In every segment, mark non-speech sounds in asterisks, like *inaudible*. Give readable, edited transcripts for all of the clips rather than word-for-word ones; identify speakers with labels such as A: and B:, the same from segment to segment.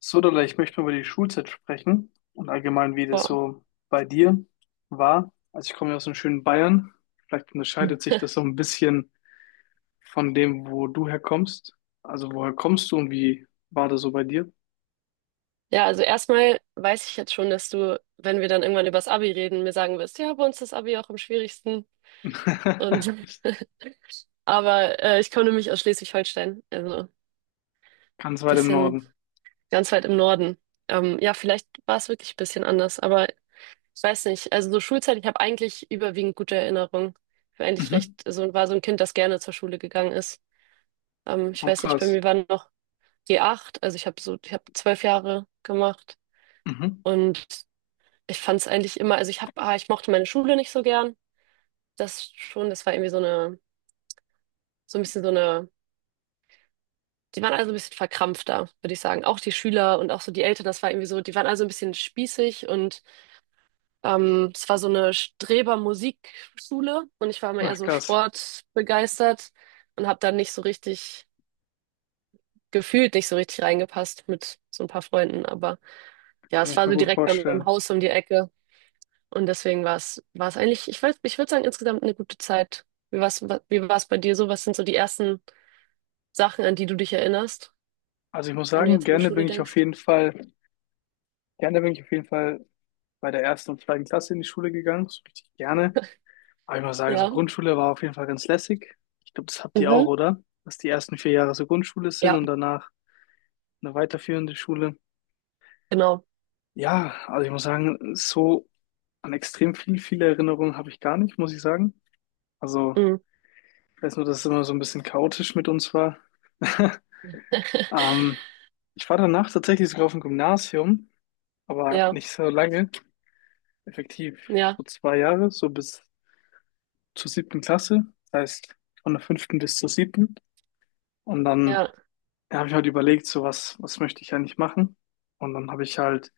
A: Sodala, ich möchte mal über die Schulzeit sprechen und allgemein, wie das
B: Boah.
A: so bei dir war. Also ich komme ja aus dem schönen Bayern. Vielleicht unterscheidet sich das so ein bisschen von dem, wo du herkommst. Also woher kommst du und wie war das so bei dir?
B: Ja, also erstmal weiß ich jetzt schon, dass du, wenn wir dann irgendwann über das Abi reden, mir sagen wirst, ja, bei uns ist das Abi auch am schwierigsten. Und
A: *laughs*
B: *laughs* aber ich komme nämlich aus Schleswig-Holstein, also
A: Ganz weit im
B: bisschen
A: Norden.
B: ganz weit im Norden. Ja, vielleicht war es wirklich ein bisschen anders, aber ich weiß nicht. Also so Schulzeit, ich habe eigentlich überwiegend gute Erinnerungen. Ich war eigentlich
A: Mhm.
B: so war so ein Kind, das gerne zur Schule gegangen ist. Ich
A: Oh,
B: weiß nicht, bei
A: krass.
B: mir war noch g acht. Also ich habe ich habe 12 Jahre gemacht.
A: Mhm.
B: Und ich fand es eigentlich immer, also ich mochte meine Schule nicht so gern. Das schon, das war irgendwie so eine, so ein bisschen so eine, die waren also ein bisschen verkrampfter, würde ich sagen. Auch die Schüler und auch so die Eltern, das war irgendwie so, die waren also ein bisschen spießig und es war so eine Streber-Musikschule und ich war immer eher
A: Ach,
B: so
A: krass.
B: sportbegeistert und habe dann nicht so richtig reingepasst mit so ein paar Freunden. Aber ja,
A: Kann
B: es
A: ich
B: war
A: mir
B: so
A: gut
B: direkt bei meinem
A: vorstellen.
B: Haus um die Ecke. Und deswegen war es eigentlich, ich weiß, ich würde sagen, insgesamt eine gute Zeit. Wie war's, wie war's bei dir so? Was sind so die ersten Sachen, an die du dich erinnerst,
A: Also ich muss
B: wenn du
A: sagen,
B: jetzt an die
A: gerne
B: Schule
A: bin ich auf
B: denkst?
A: jeden Fall, gerne bin ich auf jeden Fall bei der ersten und zweiten Klasse in die Schule gegangen. So richtig gerne. Aber ich muss sagen, so
B: Ja.
A: Grundschule war auf jeden Fall ganz lässig. Ich glaube, das habt ihr auch,
B: Mhm.
A: oder? Dass die ersten 4 Jahre so Grundschule sind
B: Ja,
A: und danach eine weiterführende Schule.
B: genau.
A: Ja, also ich muss sagen, so an extrem viele Erinnerungen habe ich gar nicht, muss ich sagen. Also
B: Mhm.
A: ich weiß nur, dass es immer so ein bisschen chaotisch mit uns war. *laughs*
B: *laughs*
A: Ähm, ich war danach tatsächlich sogar auf dem Gymnasium, aber
B: Ja,
A: nicht so lange. Effektiv
B: ja,
A: so 2 Jahre, so bis zur siebten Klasse. Das heißt von der fünften bis zur siebten. Und dann
B: ja.
A: da habe ich halt überlegt, so was, was möchte ich eigentlich machen? Und dann habe ich halt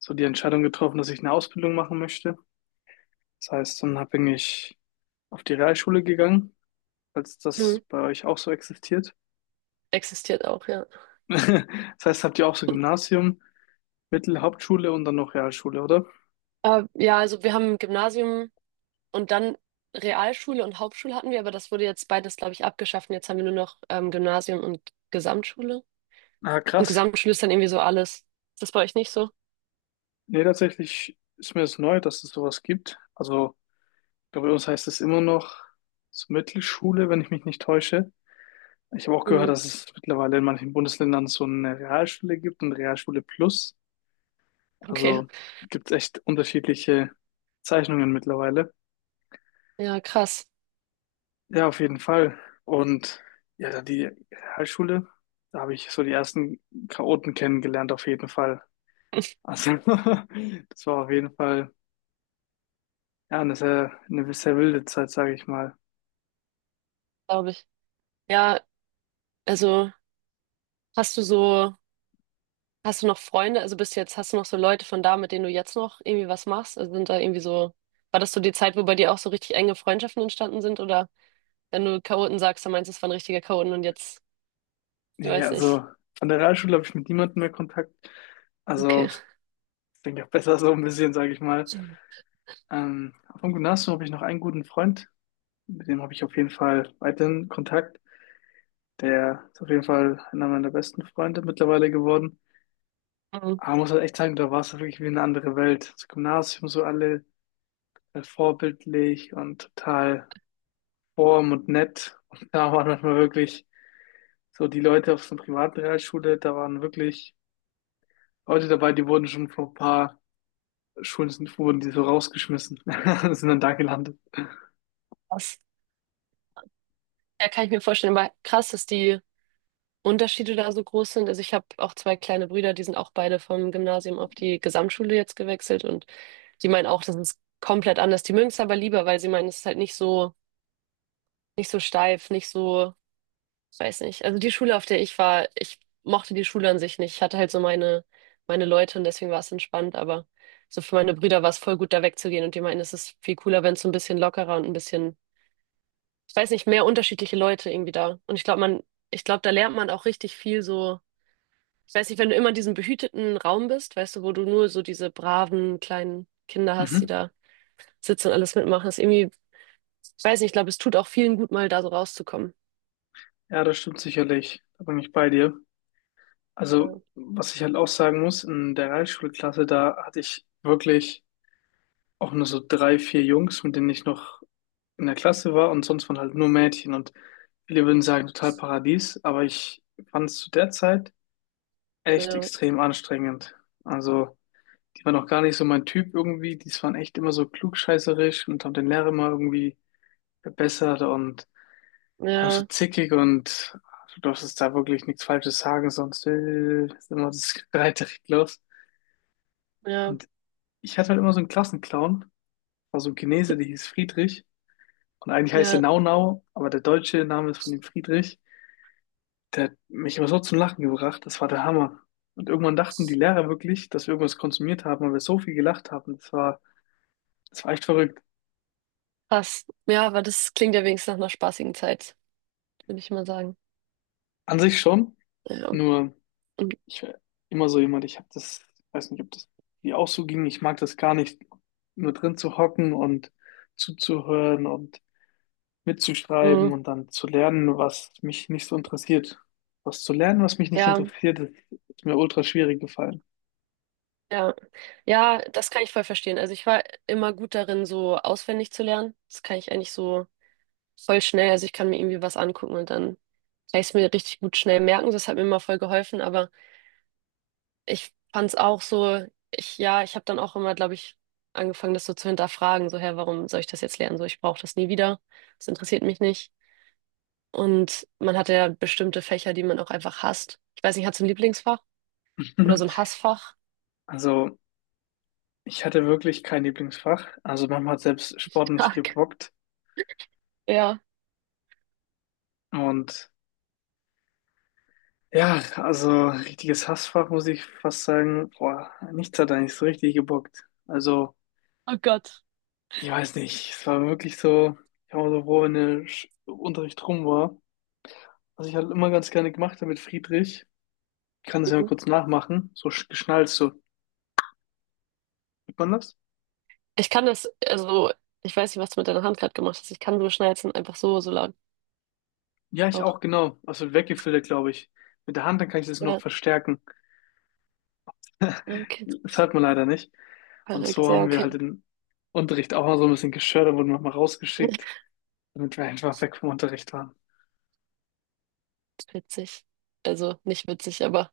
A: so die Entscheidung getroffen, dass ich eine Ausbildung machen möchte. Das heißt, dann bin ich auf die Realschule gegangen, falls das
B: Mhm.
A: bei euch auch so existiert.
B: Existiert auch, ja.
A: *laughs* Das heißt, habt ihr auch so Gymnasium, Mittel, Hauptschule und dann noch Realschule, oder?
B: Ja, also wir haben Gymnasium und dann Realschule und Hauptschule hatten wir, aber das wurde jetzt beides, glaube ich, abgeschafft. Und jetzt haben wir nur noch Gymnasium und Gesamtschule.
A: Ah,
B: Und
A: krass.
B: Gesamtschule ist dann irgendwie so alles. Ist das bei euch nicht so?
A: Nee, tatsächlich ist mir das neu, dass es sowas gibt. Also, ich glaube, bei uns heißt es immer noch so Mittelschule, wenn ich mich nicht täusche. Ich habe auch gehört,
B: Mhm.
A: dass es mittlerweile in manchen Bundesländern so eine Realschule gibt und Realschule Plus.
B: Okay.
A: Also gibt es echt unterschiedliche Zeichnungen mittlerweile.
B: Ja, krass.
A: Ja, auf jeden Fall. Und ja, dann die Realschule, da habe ich so die ersten Chaoten kennengelernt, auf jeden Fall. Also *laughs* das war auf jeden Fall ja, eine sehr wilde Zeit, sage ich mal.
B: Glaube ich. Ja, also hast du so, hast du noch Freunde, hast du noch so Leute von da, mit denen du jetzt noch irgendwie was machst? Also sind da irgendwie so, War das so die Zeit, wo bei dir auch so richtig enge Freundschaften entstanden sind? Oder wenn du Chaoten sagst, dann meinst du, es waren richtige Chaoten und jetzt, ich
A: Nee,
B: weiß
A: also
B: nicht.
A: an der Realschule habe ich mit niemandem mehr Kontakt. Also
B: Okay.
A: ich denke auch besser so ein bisschen, sage ich mal. Ähm, vom Gymnasium habe ich noch einen guten Freund, mit dem habe ich auf jeden Fall weiterhin Kontakt. Der ist auf jeden Fall einer meiner besten Freunde mittlerweile geworden.
B: Mhm.
A: Aber man muss halt echt sagen, da war es halt wirklich wie eine andere Welt. Das Gymnasium, so alle vorbildlich und total warm und nett. Und da waren manchmal wirklich so die Leute auf so einer privaten Realschule, da waren wirklich Leute dabei, die wurden schon vor ein paar Schulen sind, wurden die so rausgeschmissen *laughs* und sind dann da gelandet.
B: Krass. Ja, kann ich mir vorstellen, aber krass, dass die Unterschiede da so groß sind. Also ich habe auch zwei kleine Brüder, die sind auch beide vom Gymnasium auf die Gesamtschule jetzt gewechselt und die meinen auch, das ist komplett anders. Die mögen es aber lieber, weil sie meinen, es ist halt nicht so. Nicht so steif, nicht so, ich weiß nicht. Also die Schule, auf der ich war, ich mochte die Schule an sich nicht. Ich hatte halt so meine Leute und deswegen war es entspannt, aber so für meine Brüder war es voll gut, da wegzugehen und die meinten, es ist viel cooler, wenn es so ein bisschen lockerer und ein bisschen, ich weiß nicht, mehr unterschiedliche Leute irgendwie da. Und ich glaube, da lernt man auch richtig viel so, ich weiß nicht, wenn du immer in diesem behüteten Raum bist, weißt du, wo du nur so diese braven kleinen Kinder hast, die
A: Mhm.
B: da sitzen und alles mitmachen, ist irgendwie, ich weiß nicht, ich glaube, es tut auch vielen gut, mal da so rauszukommen.
A: Ja, das stimmt sicherlich. Da bin ich bei dir.
B: Ja,
A: Also, was ich halt auch sagen muss, in der Realschulklasse, da hatte ich wirklich auch nur so drei, vier Jungs, mit denen ich noch in der Klasse war, und sonst waren halt nur Mädchen und viele würden sagen, total Paradies, aber ich fand es zu der Zeit echt
B: ja,
A: extrem anstrengend. Also, die waren auch gar nicht so mein Typ irgendwie, die waren echt immer so klugscheißerisch und haben den Lehrer immer irgendwie verbessert und waren so
B: ja.
A: zickig und du darfst jetzt da wirklich nichts Falsches sagen, sonst ist immer das Streiterei los.
B: Ja,
A: Und ich hatte halt immer so einen Klassenclown, war so ein Chinese, der hieß Friedrich. Und eigentlich heißt er
B: ja,
A: Nau Nau, aber der deutsche Name ist von dem Friedrich. Der hat mich immer so zum Lachen gebracht, das war der Hammer. Und irgendwann dachten die Lehrer wirklich, dass wir irgendwas konsumiert haben, weil wir so viel gelacht haben. Das war echt verrückt.
B: krass. Ja, aber das klingt ja wenigstens nach einer spaßigen Zeit, würde ich mal sagen.
A: An sich schon,
B: Ja,
A: nur
B: und,
A: ich war immer so jemand, ich habe das, weiß nicht, ob das dir auch so ging, ich mag das gar nicht, nur drin zu hocken und zuzuhören und mitzuschreiben
B: mm,
A: und dann zu lernen, was mich nicht so interessiert. Was zu lernen, was mich nicht
B: ja,
A: interessiert, ist mir ultra schwierig gefallen.
B: ja. Ja, das kann ich voll verstehen. Also ich war immer gut darin, so auswendig zu lernen. Das kann ich eigentlich so voll schnell. Also ich kann mir irgendwie was angucken und dann kann ich es mir richtig gut schnell merken. Das hat mir immer voll geholfen. Aber ich fand es auch so, ja, ich habe dann auch immer, glaube ich, angefangen, das so zu hinterfragen. So, hä, warum soll ich das jetzt lernen? So, ich brauche das nie wieder. Das interessiert mich nicht. Und man hatte ja bestimmte Fächer, die man auch einfach hasst. Ich weiß nicht, hast du ein Lieblingsfach oder so ein
A: *laughs*
B: Hassfach?
A: Also, ich hatte wirklich kein Lieblingsfach. Also, manchmal hat selbst Sport nicht
B: Tag.
A: gebockt.
B: Ja.
A: Und ja, also richtiges Hassfach, muss ich fast sagen. Boah, nichts hat eigentlich so richtig gebockt. Also,
B: Oh Gott.
A: ich weiß nicht. Es war wirklich so, ich war so froh, wenn der Unterricht rum war. Was ich halt immer ganz gerne gemacht habe mit Friedrich. Ich kann das ja mal
B: Mhm.
A: kurz nachmachen. So geschnallt, so. Sieht man das?
B: Ich kann das, also, ich weiß nicht, was du mit deiner Hand gerade gemacht hast. Ich kann so schnalzen, einfach so, so lang.
A: Ja, ich
B: Auch.
A: auch, genau. Also weggefiltert, glaube ich. Mit der Hand, dann kann ich das noch
B: Ja.
A: verstärken.
B: Ah, okay.
A: Das hat man leider nicht. Und
B: Verrückt,
A: so
B: ja,
A: haben wir halt
B: okay.
A: den Unterricht auch mal so ein bisschen gestört, da wurden wir mal rausgeschickt,
B: *laughs*
A: damit wir einfach weg vom Unterricht waren.
B: Witzig. Also, nicht witzig, aber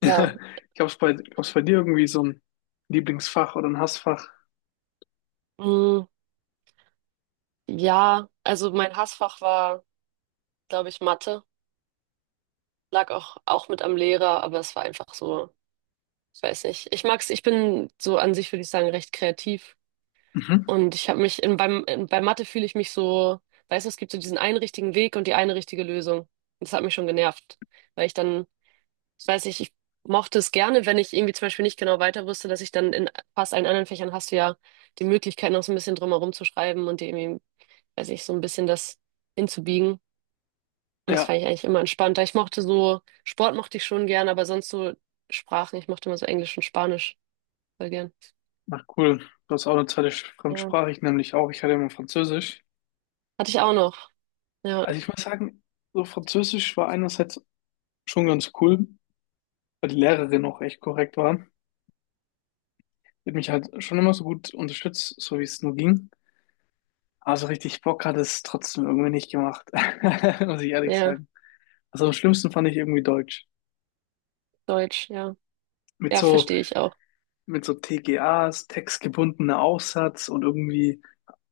B: ja.
A: *laughs* Gab's bei dir irgendwie so ein Lieblingsfach oder ein Hassfach?
B: Mm, ja, also mein Hassfach war, glaube ich, Mathe. Lag auch mit am Lehrer, aber es war einfach so. Ich weiß nicht. Ich mag's, ich bin so an sich, würde ich sagen, recht kreativ.
A: Mhm.
B: Und ich habe mich bei Mathe fühle ich mich so, weißt du, es gibt so diesen einen richtigen Weg und die eine richtige Lösung. Das hat mich schon genervt. Weil ich dann, ich weiß nicht, ich mochte es gerne, wenn ich irgendwie zum Beispiel nicht genau weiter wusste, dass ich dann in fast allen anderen Fächern hast du ja die Möglichkeit, noch so ein bisschen drumherum zu schreiben und dir irgendwie, weiß ich, so ein bisschen das hinzubiegen. Und das
A: Ja,
B: fand ich eigentlich immer entspannter. Ich mochte so, Sport mochte ich schon gern, aber sonst so Sprachen, ich mochte immer so Englisch und Spanisch voll gern.
A: na cool. Du hast auch eine zweite
B: Ja.
A: Fremdsprache, ich nämlich auch. Ich hatte immer Französisch.
B: Hatte ich auch noch. Ja,
A: Also ich muss sagen, so Französisch war einerseits schon ganz cool, weil die Lehrerin auch echt korrekt war. Die hat mich halt schon immer so gut unterstützt, so wie es nur ging. Aber so richtig Bock hat es trotzdem irgendwie nicht gemacht, *laughs* muss ich ehrlich
B: ja,
A: sagen. Also am schlimmsten fand ich irgendwie Deutsch.
B: Deutsch, ja.
A: Mit
B: Ja,
A: so,
B: verstehe ich auch.
A: mit so TGAs, textgebundener Aufsatz und irgendwie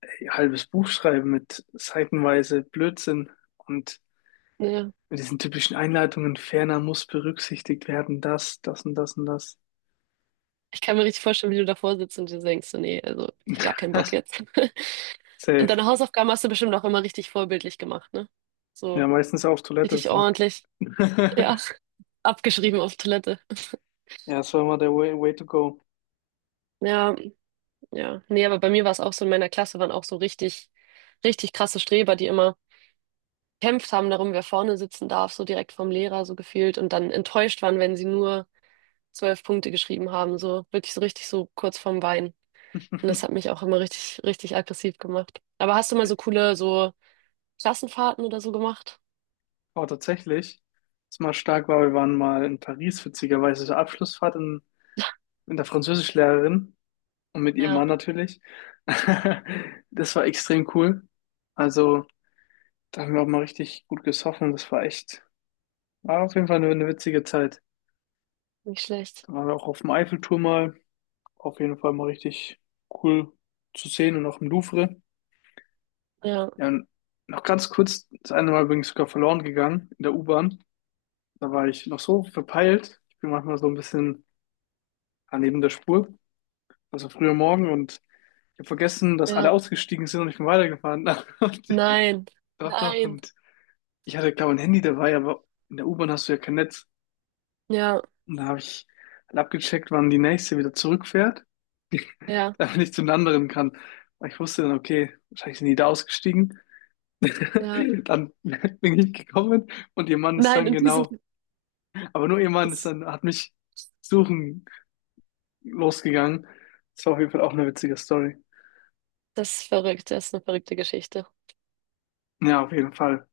A: ein halbes Buch schreiben mit seitenweise Blödsinn und
B: Ja.
A: mit diesen typischen Einleitungen, ferner muss berücksichtigt werden, das, das und das und das.
B: Ich kann mir richtig vorstellen, wie du davor sitzt und dir denkst, so, nee, also ich gar keinen Bock
A: *laughs*
B: jetzt. *laughs* Und
A: Safe.
B: deine Hausaufgaben hast du bestimmt auch immer richtig vorbildlich gemacht, ne?
A: Ja,
B: So
A: meistens auf Toilette
B: richtig
A: ist noch. *laughs*
B: ordentlich, ja, *laughs* abgeschrieben auf Toilette.
A: Ja, das war immer der way, way to go.
B: Ja, ja. Nee, aber bei mir war es auch so, in meiner Klasse waren auch so richtig, richtig krasse Streber, die immer gekämpft haben darum, wer vorne sitzen darf, so direkt vom Lehrer so gefühlt und dann enttäuscht waren, wenn sie nur 12 Punkte geschrieben haben, so wirklich so richtig so kurz vorm Weinen. Und das hat mich auch immer richtig, richtig aggressiv gemacht. Aber hast du mal so coole, so Klassenfahrten oder so gemacht?
A: Oh, tatsächlich. Was mal stark war, wir waren mal in Paris, witzigerweise zur Abschlussfahrt mit der Französischlehrerin und mit ihrem
B: Ja,
A: Mann natürlich. *laughs* Das war extrem cool. Also, da haben wir auch mal richtig gut gesoffen. Das war echt, war auf jeden Fall eine witzige Zeit.
B: nicht schlecht.
A: Da waren wir auch auf dem Eiffelturm mal. Auf jeden Fall mal richtig cool zu sehen und auch im Louvre.
B: Ja,
A: Ja, und noch ganz kurz, das eine Mal übrigens sogar verloren gegangen in der U-Bahn. Da war ich noch so verpeilt. Ich bin manchmal so ein bisschen war neben der Spur. Also früher Morgen und ich habe vergessen, dass alle
B: ja.
A: ausgestiegen sind und ich bin weitergefahren. *laughs* Und,
B: Nein,
A: doch, doch.
B: nein.
A: Und ich hatte, glaube ich, ein Handy dabei, aber in der U-Bahn hast du ja kein Netz.
B: Ja,
A: Und da habe ich halt abgecheckt, wann die nächste wieder zurückfährt,
B: ja,
A: *laughs* damit ich zu den anderen kann. Aber ich wusste dann, okay, wahrscheinlich sind die da ausgestiegen.
B: ja.
A: *laughs* Dann bin ich gekommen und ihr Mann ist
B: Nein,
A: dann
B: und die sind,
A: genau, aber nur ihr Mann ist
B: das,
A: dann, hat mich suchen losgegangen. Das war auf jeden Fall auch eine witzige Story.
B: das ist verrückt, das ist eine verrückte Geschichte.
A: Ja, auf jeden Fall.